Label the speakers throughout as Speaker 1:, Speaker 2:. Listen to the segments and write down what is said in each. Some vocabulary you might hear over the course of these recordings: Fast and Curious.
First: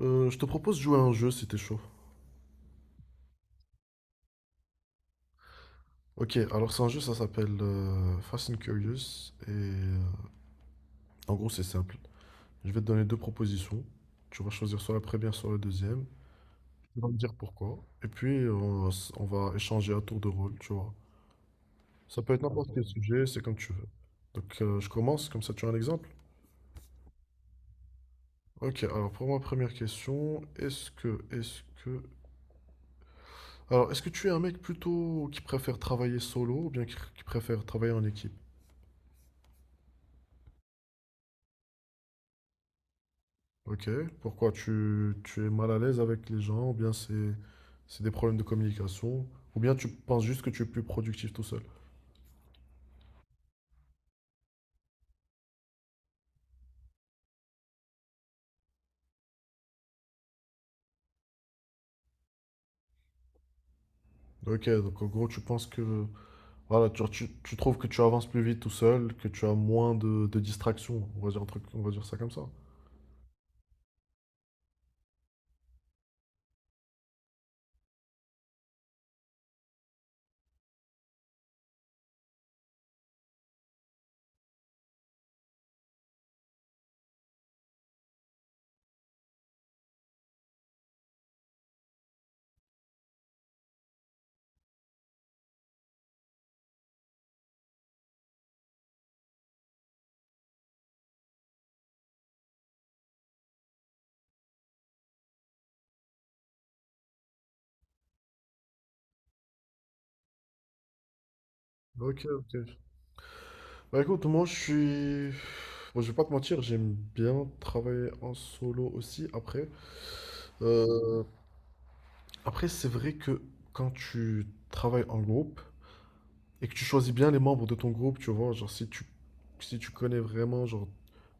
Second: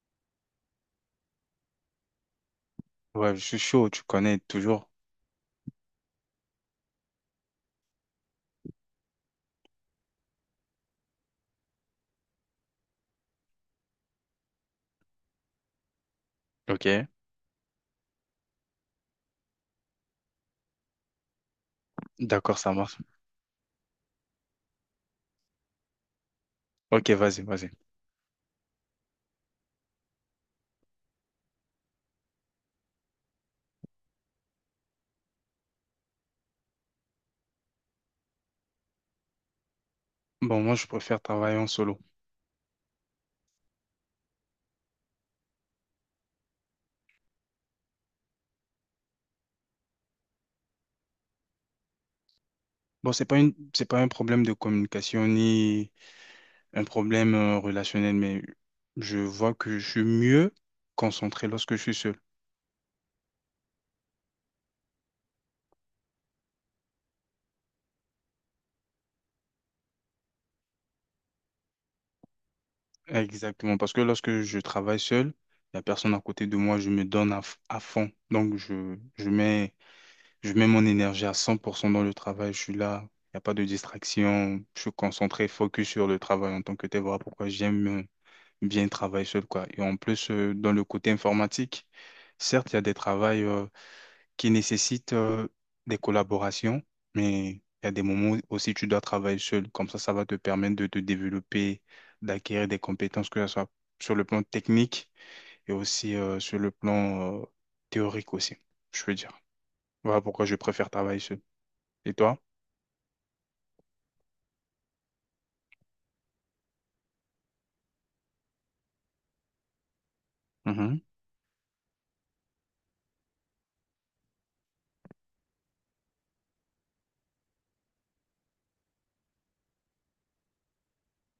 Speaker 1: Je te propose de jouer à un jeu si t'es chaud.
Speaker 2: Ouais, je suis chaud, tu connais toujours.
Speaker 1: Ok, alors c'est un jeu, ça s'appelle Fast and Curious. Et en gros, c'est simple. Je vais te donner deux propositions. Tu vas choisir soit la première, soit la deuxième.
Speaker 2: Ok,
Speaker 1: Tu vas me dire pourquoi. Et puis, on va échanger à tour de rôle, tu vois. Ça peut être
Speaker 2: d'accord,
Speaker 1: n'importe
Speaker 2: ça
Speaker 1: quel
Speaker 2: marche.
Speaker 1: sujet, c'est comme tu veux. Donc, je commence, comme ça tu as un exemple.
Speaker 2: Ok, vas-y, vas-y.
Speaker 1: Ok, alors pour ma première question, alors, est-ce que tu es un mec plutôt qui préfère travailler solo ou bien qui préfère travailler en équipe?
Speaker 2: Bon, moi, je préfère travailler en solo.
Speaker 1: Ok. Pourquoi tu es mal à l'aise avec les gens, ou bien c'est des problèmes de communication, ou bien tu penses juste que tu es plus productif tout seul.
Speaker 2: Bon, c'est pas un problème de communication ni un problème relationnel, mais je vois que je suis mieux concentré lorsque je suis seul.
Speaker 1: Ok, donc en gros, tu penses que voilà, tu trouves que tu avances plus vite tout seul, que tu as moins de distractions, on va dire un truc, on va dire ça comme ça.
Speaker 2: Exactement, parce que lorsque je travaille seul, il n'y a personne à côté de moi, je me donne à fond. Donc, je mets mon énergie à 100% dans le travail, je suis là, il n'y a pas de distraction, je suis concentré, focus sur le travail en tant que tel. Voilà pourquoi j'aime bien travailler seul, quoi. Et en plus, dans le côté informatique, certes, il y a des travails qui nécessitent des collaborations, mais il y a des moments aussi tu dois travailler seul. Comme ça va te permettre de te développer, d'acquérir des compétences, que ce soit sur le plan technique et aussi sur le plan théorique aussi, je veux dire. Voilà pourquoi je préfère travailler seul. Et
Speaker 1: Ok,
Speaker 2: toi?
Speaker 1: ok. Bah écoute, moi je suis. Bon, je vais pas te mentir, j'aime bien travailler en solo aussi après.
Speaker 2: Mhm.
Speaker 1: Euh, Après, c'est vrai que quand tu travailles en groupe, et que tu choisis bien les membres de ton groupe, tu vois, genre si tu connais vraiment genre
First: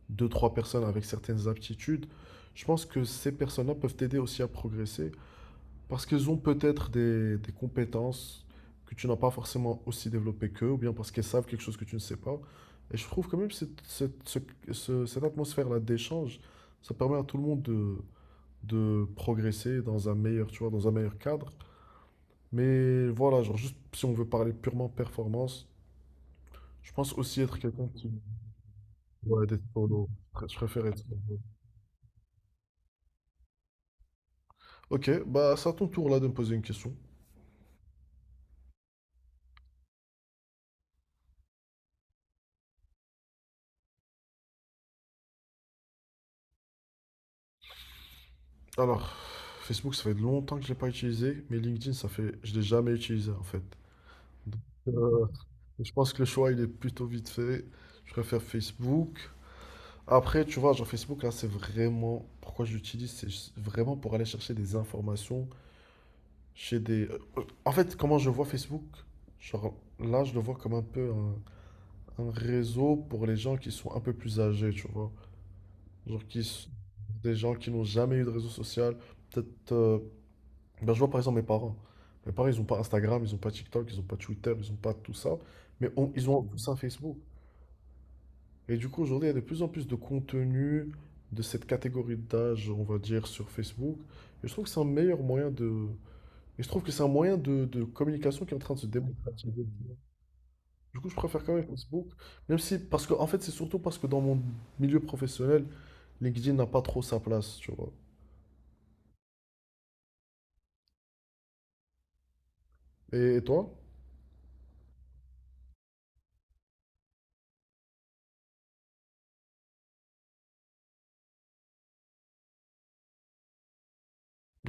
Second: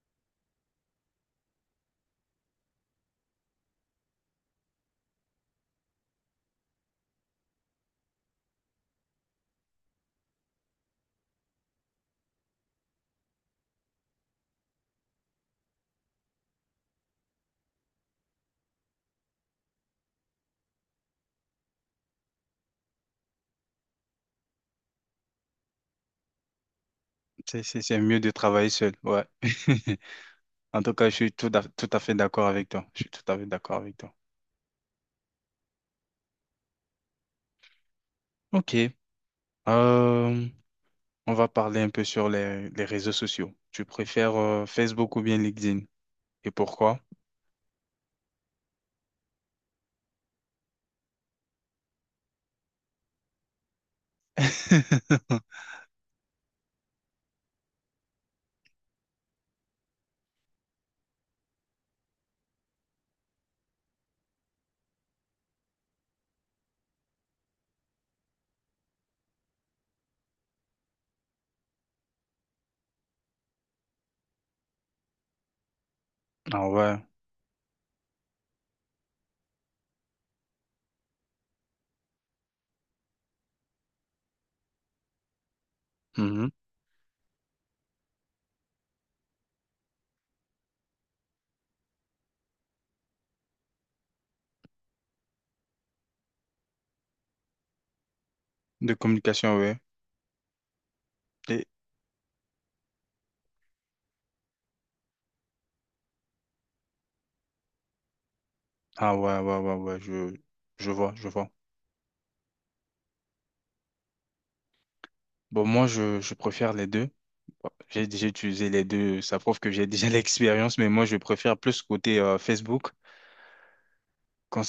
Speaker 1: deux, trois personnes avec certaines aptitudes, je pense que ces personnes-là peuvent t'aider aussi à progresser parce qu'elles ont peut-être des compétences que tu n'as pas forcément aussi développées qu'eux ou bien parce qu'elles savent quelque chose que tu ne sais pas. Et je trouve quand même cette atmosphère-là d'échange, ça permet à tout le monde de progresser dans un meilleur, tu vois, dans un meilleur cadre. Mais voilà, genre juste si on veut parler purement performance, je pense aussi être
Speaker 2: C'est, c'est,
Speaker 1: quelqu'un
Speaker 2: c'est
Speaker 1: qui...
Speaker 2: mieux de travailler seul, ouais.
Speaker 1: Ouais, d'être solo. Je
Speaker 2: En
Speaker 1: préfère
Speaker 2: tout
Speaker 1: être
Speaker 2: cas, je suis
Speaker 1: solo.
Speaker 2: tout à fait d'accord avec toi. Je suis tout à fait d'accord avec toi.
Speaker 1: Ok, bah c'est à ton tour là de me poser une question.
Speaker 2: Ok. Euh, on va parler un peu sur les réseaux sociaux. Tu préfères Facebook ou bien LinkedIn? Et pourquoi?
Speaker 1: Alors, Facebook, ça fait longtemps que je l'ai pas utilisé, mais LinkedIn, ça fait... Je l'ai jamais utilisé en fait. Donc, euh, je pense que le choix, il est plutôt vite fait. Je préfère Facebook. Après, tu vois, genre Facebook, là, c'est vraiment... Pourquoi je l'utilise, c'est juste vraiment pour aller chercher des informations chez des... en fait, comment je vois Facebook, genre là, je le vois comme un peu un réseau pour les gens qui sont un peu plus âgés, tu vois. Genre qui,
Speaker 2: Ah
Speaker 1: s-
Speaker 2: ouais.
Speaker 1: des gens qui n'ont jamais eu de réseau social. Peut-être. Ben, je vois par exemple mes parents. Mes parents, ils n'ont pas Instagram, ils n'ont pas TikTok, ils n'ont pas Twitter, ils n'ont pas tout ça. Mais on- ils ont
Speaker 2: Mhm.
Speaker 1: tous un Facebook. Et du coup, aujourd'hui, il y a de plus en plus de contenu de cette catégorie d'âge, on va dire, sur Facebook. Et je trouve que c'est un meilleur moyen de. Et je trouve que c'est un moyen de communication qui est en train de se
Speaker 2: De communication,
Speaker 1: démocratiser.
Speaker 2: ouais.
Speaker 1: Du coup, je préfère quand même
Speaker 2: Et...
Speaker 1: Facebook. Même si, parce que, en fait, c'est surtout parce que dans mon milieu professionnel, LinkedIn n'a pas trop sa place, tu vois.
Speaker 2: Ah ouais, ouais, ouais, ouais, je vois, je vois.
Speaker 1: Et toi?
Speaker 2: Bon, moi, je préfère les deux. Bon, j'ai déjà utilisé les deux, ça prouve que j'ai déjà l'expérience, mais moi, je préfère plus côté Facebook.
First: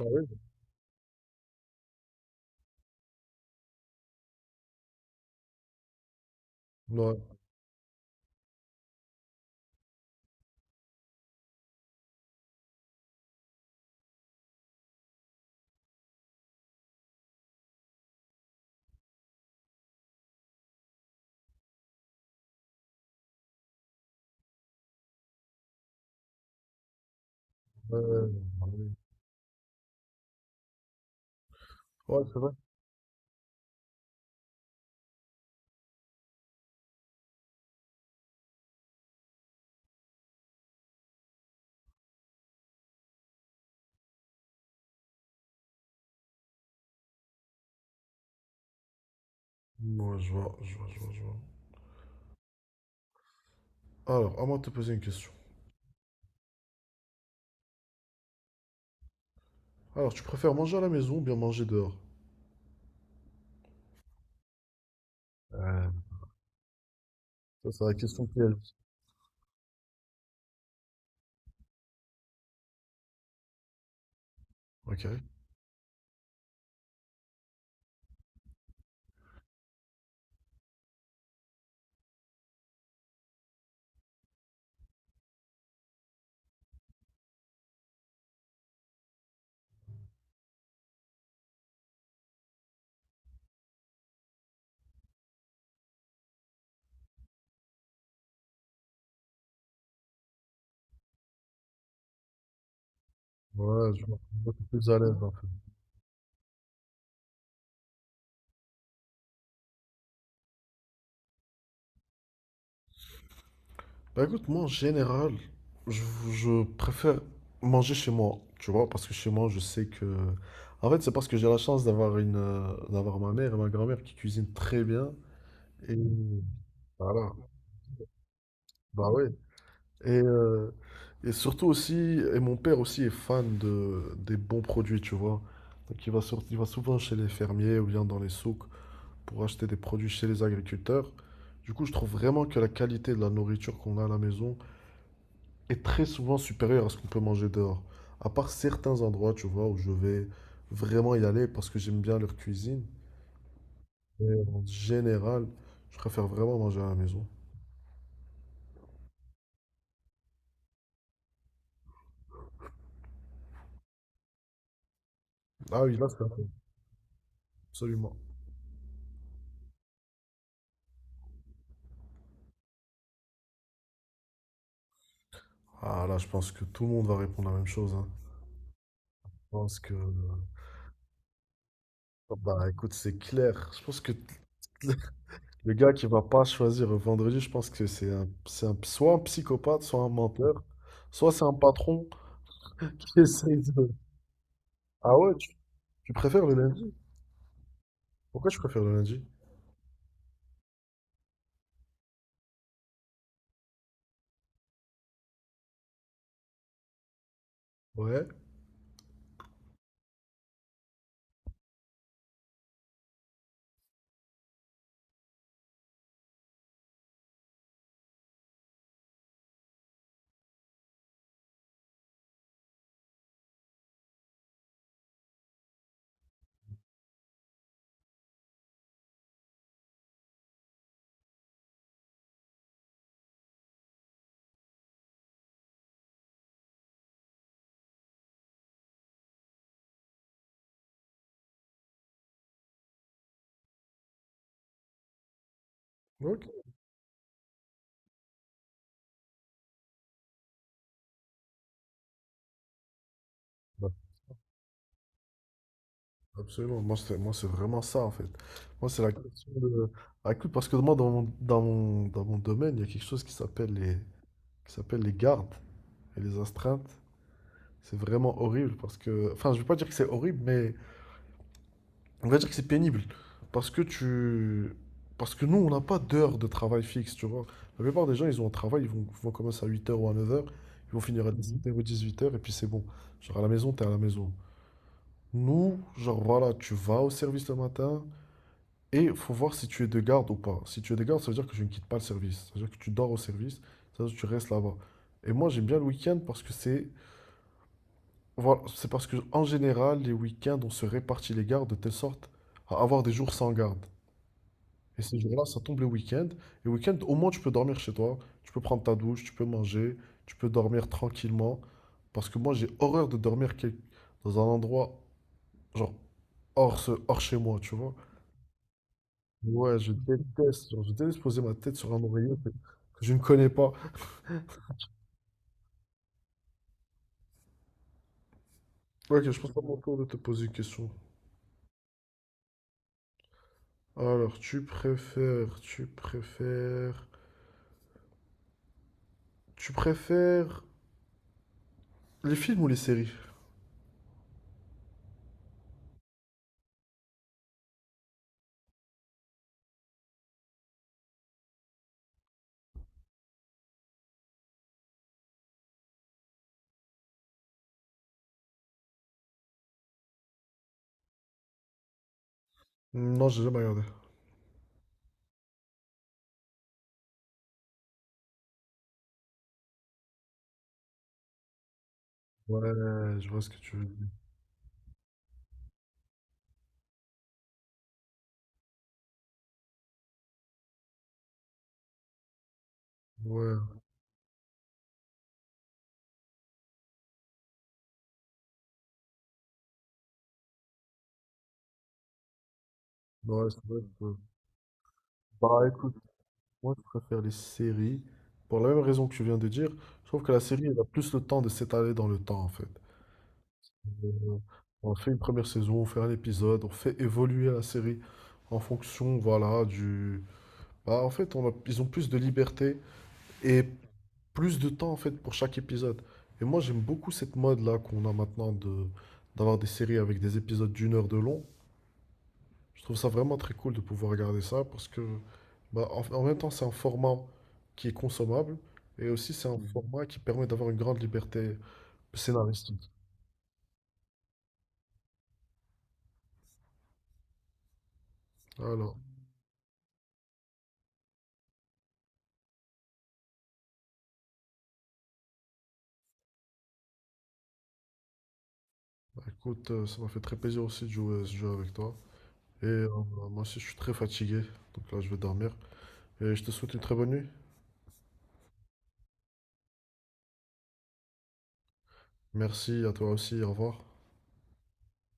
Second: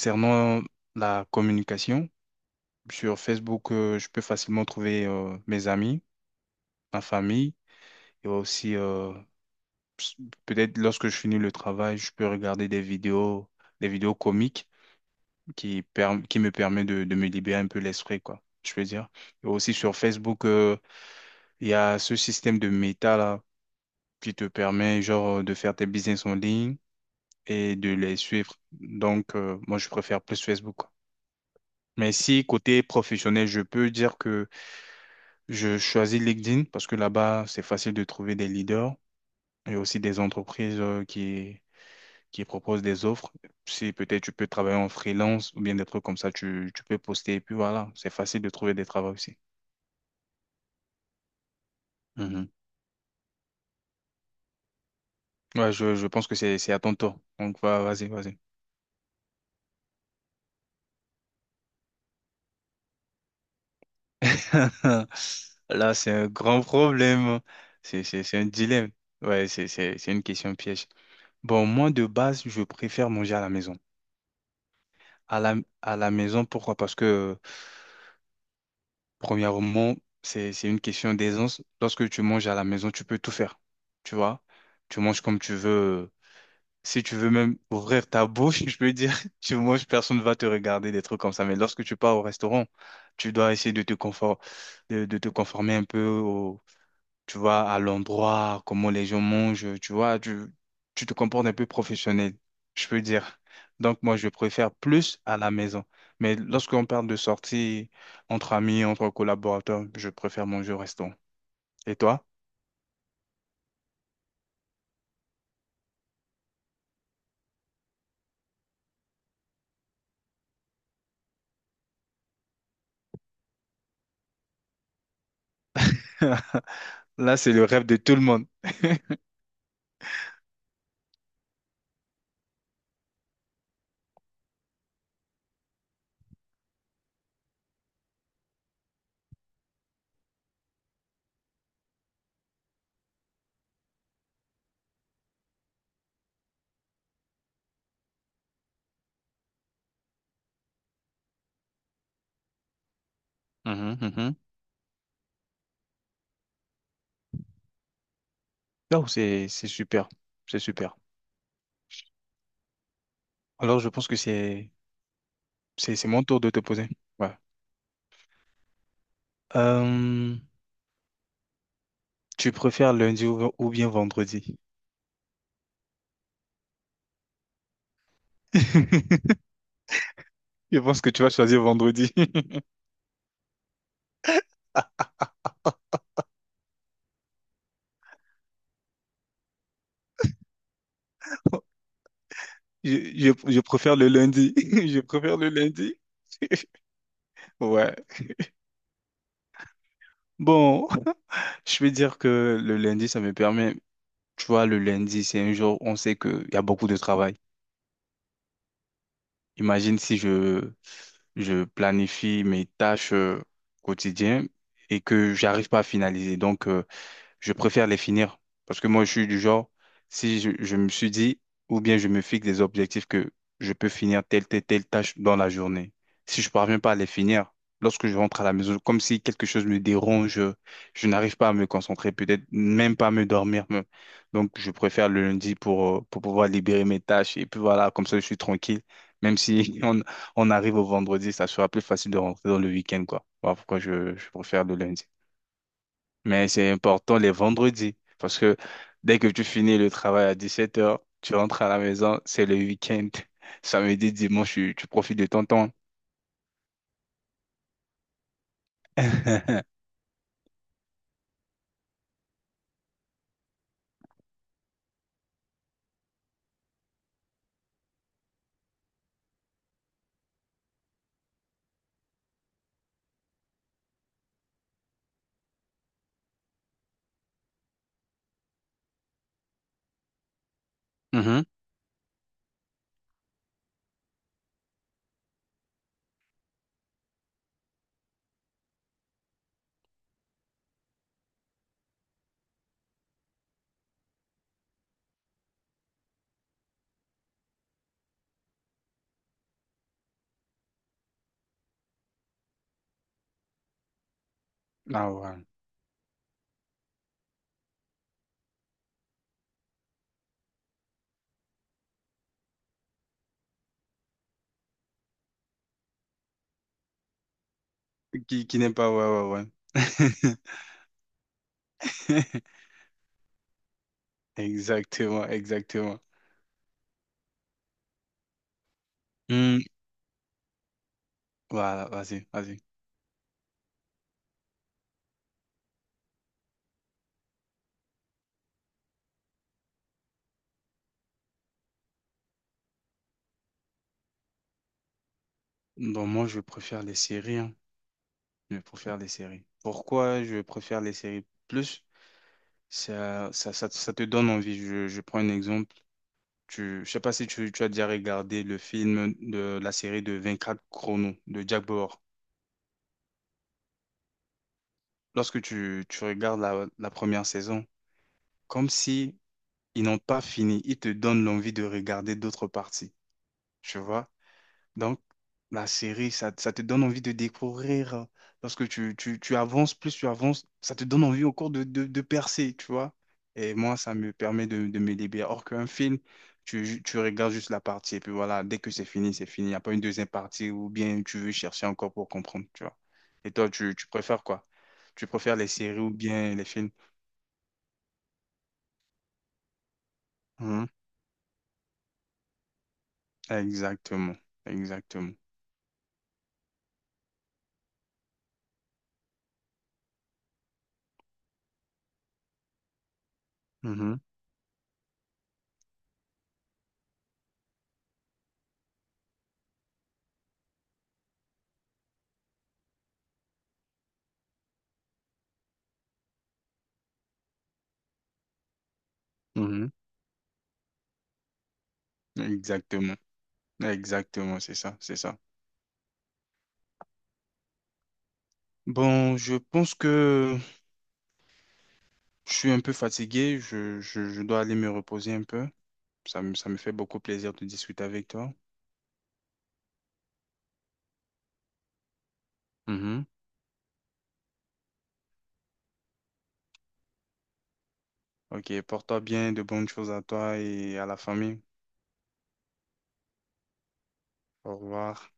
Speaker 1: Ah oui.
Speaker 2: la communication, sur Facebook, je peux facilement trouver mes amis, ma
Speaker 1: Ouais,
Speaker 2: famille, et aussi s- peut-être lorsque je finis le travail, je peux regarder des vidéos comiques qui me permet de me libérer un peu l'esprit, quoi, je peux dire. Et aussi sur Facebook, il y a ce système de méta là qui te permet genre de faire tes business en ligne et de les
Speaker 1: euh,
Speaker 2: suivre.
Speaker 1: ah oui.
Speaker 2: Donc, moi, je préfère plus Facebook, quoi. Mais
Speaker 1: Ouais, c'est
Speaker 2: si
Speaker 1: vrai.
Speaker 2: côté professionnel, je peux dire que je choisis LinkedIn parce que là-bas, c'est facile de trouver des leaders et aussi des entreprises qui proposent des offres. Si peut-être tu peux travailler en freelance ou bien des trucs comme ça, tu peux poster et puis voilà, c'est facile de trouver des travaux aussi.
Speaker 1: Ouais, je vois, je vois, je vois, je vois.
Speaker 2: Mhm.
Speaker 1: Alors, à moi de te poser une question.
Speaker 2: Ouais, je pense que c'est à ton tour. Donc, vas-y, vas-y.
Speaker 1: Alors, tu préfères manger à la maison ou bien manger dehors? Euh,
Speaker 2: Là, c'est un grand problème.
Speaker 1: Ça, c'est la
Speaker 2: C'est, c'est,
Speaker 1: question
Speaker 2: c'est un
Speaker 1: piège.
Speaker 2: dilemme. Ouais, c'est une question piège. Bon, moi, de base, je préfère manger à la maison.
Speaker 1: Ok.
Speaker 2: À la, à la maison, pourquoi? Parce que premièrement, c'est une question d'aisance. Lorsque tu manges à la maison, tu peux tout faire. Tu vois? Tu manges comme tu veux. Si tu veux même ouvrir ta bouche, je peux dire, tu manges, personne ne va te regarder, des trucs comme ça. Mais lorsque tu pars au restaurant, tu dois essayer de te conformer un peu tu vois, à l'endroit, comment les gens mangent, tu vois, tu te comportes un peu professionnel, je peux dire.
Speaker 1: Ouais,
Speaker 2: Donc,
Speaker 1: je
Speaker 2: moi,
Speaker 1: vois.
Speaker 2: je
Speaker 1: Je suis
Speaker 2: préfère
Speaker 1: plus à l'aise.
Speaker 2: plus à la maison. Mais lorsqu'on parle de sortie entre amis, entre collaborateurs, je préfère manger au restaurant. Et toi?
Speaker 1: Bah écoute, moi en général, je, je préfère manger chez moi, tu vois, parce que chez moi, je sais que... En fait, c'est parce que j'ai la chance d'avoir une, d'avoir ma mère et ma grand-mère qui cuisinent très bien. Et voilà,
Speaker 2: Là, c'est le rêve de tout le monde.
Speaker 1: bah ouais. Et, euh, et surtout aussi, et mon père aussi est fan des bons produits, tu vois. Donc il va, il va souvent chez les fermiers ou bien dans les souks pour acheter des produits chez les agriculteurs. Du coup, je trouve vraiment que la qualité de la nourriture qu'on a à la maison est très souvent supérieur à ce qu'on peut manger dehors. À part certains endroits, tu vois, où je vais vraiment y aller parce que j'aime bien leur cuisine.
Speaker 2: Mhm,
Speaker 1: Mais
Speaker 2: mhm.
Speaker 1: en général, je préfère vraiment manger à la maison.
Speaker 2: Oh, c'est super. C'est super. Alors, je pense que c'est,
Speaker 1: Ah oui,
Speaker 2: c'est,
Speaker 1: là,
Speaker 2: c'est
Speaker 1: c'est
Speaker 2: mon tour
Speaker 1: vrai,
Speaker 2: de te poser. Ouais.
Speaker 1: absolument.
Speaker 2: Euh, Tu préfères lundi ou bien vendredi?
Speaker 1: Ah là, je pense que tout le monde va répondre la même chose, hein. Je pense que...
Speaker 2: Je pense que tu vas choisir vendredi.
Speaker 1: Oh, bah écoute, c'est clair. Je pense que le gars qui va pas choisir vendredi, je pense que c'est un, soit un psychopathe, soit un menteur, soit c'est un patron
Speaker 2: Je,
Speaker 1: qui
Speaker 2: je, je
Speaker 1: essaye de...
Speaker 2: préfère le lundi. Je
Speaker 1: Ah ouais,
Speaker 2: préfère le lundi.
Speaker 1: tu préfères le lundi?
Speaker 2: Ouais.
Speaker 1: Pourquoi je préfère le lundi?
Speaker 2: Bon, je vais dire que le lundi, ça me permet. Tu vois, le lundi, c'est un jour, où on sait qu'il y a beaucoup de travail.
Speaker 1: Ouais,
Speaker 2: Imagine si je planifie mes tâches quotidiennes et que j'arrive pas à finaliser. Donc, je préfère les finir. Parce que moi, je suis du genre, si je me suis dit, ou bien je me fixe des objectifs que je peux finir telle tâche dans la journée. Si je parviens pas à les finir, lorsque je rentre à la maison, comme si quelque chose me dérange, je n'arrive pas à me concentrer, peut-être même pas à me dormir. Donc, je préfère le lundi pour pouvoir libérer mes tâches. Et puis voilà, comme ça, je suis tranquille. Même si on arrive au vendredi, ça sera plus facile de rentrer dans le week-end, quoi. Voilà pourquoi je préfère le lundi.
Speaker 1: ok.
Speaker 2: Mais c'est important les vendredis, parce que dès que tu finis le travail à 17h, tu rentres à la maison, c'est le week-end.
Speaker 1: Bah,
Speaker 2: Samedi, dimanche, tu profites de ton temps.
Speaker 1: absolument. Moi, c'est vraiment ça, en fait. Moi, c'est la question de... Ah, écoute, parce que moi, dans mon domaine, il y a quelque chose qui s'appelle les gardes et les astreintes. C'est vraiment horrible parce que... Enfin, je vais pas dire que c'est horrible, mais on va dire que c'est pénible. Parce que tu... Parce que nous, on n'a pas d'heure de travail fixe, tu vois. La plupart des gens, ils ont un travail, ils vont commencer à 8 h ou à 9 h, ils vont finir à
Speaker 2: Mhm.
Speaker 1: dix 17h ou 8 h, et puis c'est bon. Genre, à la maison, t'es à la maison. Nous, genre voilà, tu vas au service le matin et faut voir si tu es de garde ou pas. Si tu es de garde, ça veut dire que je ne quitte pas le service. Ça veut dire que tu dors au service, ça veut dire que tu restes là-bas. Et moi, j'aime bien le week-end parce que c'est voilà, c'est parce que en général, les week-ends, on se répartit les gardes de telle sorte à avoir des jours sans garde. Et
Speaker 2: Ah
Speaker 1: ces
Speaker 2: ouais.
Speaker 1: jours-là, ça tombe les week ends. Et week-end, au moins, tu peux dormir chez toi, tu peux prendre ta douche, tu peux manger, tu peux dormir tranquillement. Parce que moi, j'ai horreur de dormir dans un endroit genre hors chez moi, tu vois.
Speaker 2: Qui n'aime pas, ouais, ouais,
Speaker 1: Ouais, je
Speaker 2: ouais.
Speaker 1: déteste, genre, je déteste poser ma tête sur un oreiller que je ne connais pas.
Speaker 2: Exactement, exactement.
Speaker 1: Ok, je pense à
Speaker 2: Hmm,
Speaker 1: mon tour de te poser une question.
Speaker 2: voilà, vas-y, vas-y.
Speaker 1: Alors, tu préfères les films ou les séries?
Speaker 2: Bon, moi, je préfère les séries, hein. Je préfère les séries. Pourquoi je préfère les séries plus? Ça te donne envie. Je prends un exemple. Je sais pas si tu as déjà regardé le film de la série de 24 chronos de Jack Bauer.
Speaker 1: Hmm. Non, j'ai jamais regardé.
Speaker 2: Lorsque tu regardes la première saison, comme si ils n'ont pas fini, ils te donnent l'envie de regarder d'autres parties.
Speaker 1: Ouais, je vois ce que tu
Speaker 2: Tu
Speaker 1: veux dire.
Speaker 2: vois? Donc, la série, ça te donne envie de découvrir. Hein, parce que tu avances, plus tu avances, ça te donne envie au cours de percer, tu vois. Et
Speaker 1: Ouais,
Speaker 2: moi, ça me permet de me libérer. Or qu'un film, tu regardes juste la partie, et puis voilà, dès que c'est fini, c'est fini. Il n'y a pas une deuxième partie ou bien tu veux chercher encore pour comprendre, tu vois. Et
Speaker 1: ouais,
Speaker 2: toi,
Speaker 1: c'est
Speaker 2: tu,
Speaker 1: vrai
Speaker 2: tu
Speaker 1: que...
Speaker 2: préfères quoi? Tu préfères les
Speaker 1: Bah
Speaker 2: séries ou
Speaker 1: écoute,
Speaker 2: bien les films?
Speaker 1: moi je préfère les séries pour la même raison que tu viens de dire. Je trouve que la série,
Speaker 2: Mhm.
Speaker 1: elle a plus le temps de s'étaler dans le temps en fait. Euh,
Speaker 2: Exactement,
Speaker 1: On fait
Speaker 2: exactement.
Speaker 1: une première saison, on fait un épisode, on fait évoluer la série en fonction, voilà, du... Bah, en fait, on a- ils ont plus de liberté et
Speaker 2: Mhm.
Speaker 1: plus de temps, en fait, pour chaque épisode. Et moi, j'aime beaucoup cette mode-là qu'on a maintenant de d'avoir des séries avec des épisodes d'1 heure de long. Je trouve ça vraiment très cool de pouvoir regarder ça parce que, bah, en même temps, c'est un format qui est consommable et aussi c'est un format qui permet d'avoir une grande liberté
Speaker 2: Mhm.
Speaker 1: scénaristique.
Speaker 2: Exactement, exactement, c'est ça, c'est ça.
Speaker 1: Voilà.
Speaker 2: Bon, je pense que je suis un peu fatigué. Je dois aller me reposer un peu. Ça me fait beaucoup plaisir de discuter avec toi.
Speaker 1: Bah, écoute, ça m'a fait très plaisir aussi de jouer à ce jeu avec toi. Et
Speaker 2: Mhm.
Speaker 1: moi aussi, je suis très fatigué, donc là, je vais dormir. Et je te souhaite une très bonne nuit.
Speaker 2: Ok, porte-toi bien, de bonnes choses à toi et à la famille.
Speaker 1: Merci à toi aussi, au revoir.
Speaker 2: Au revoir.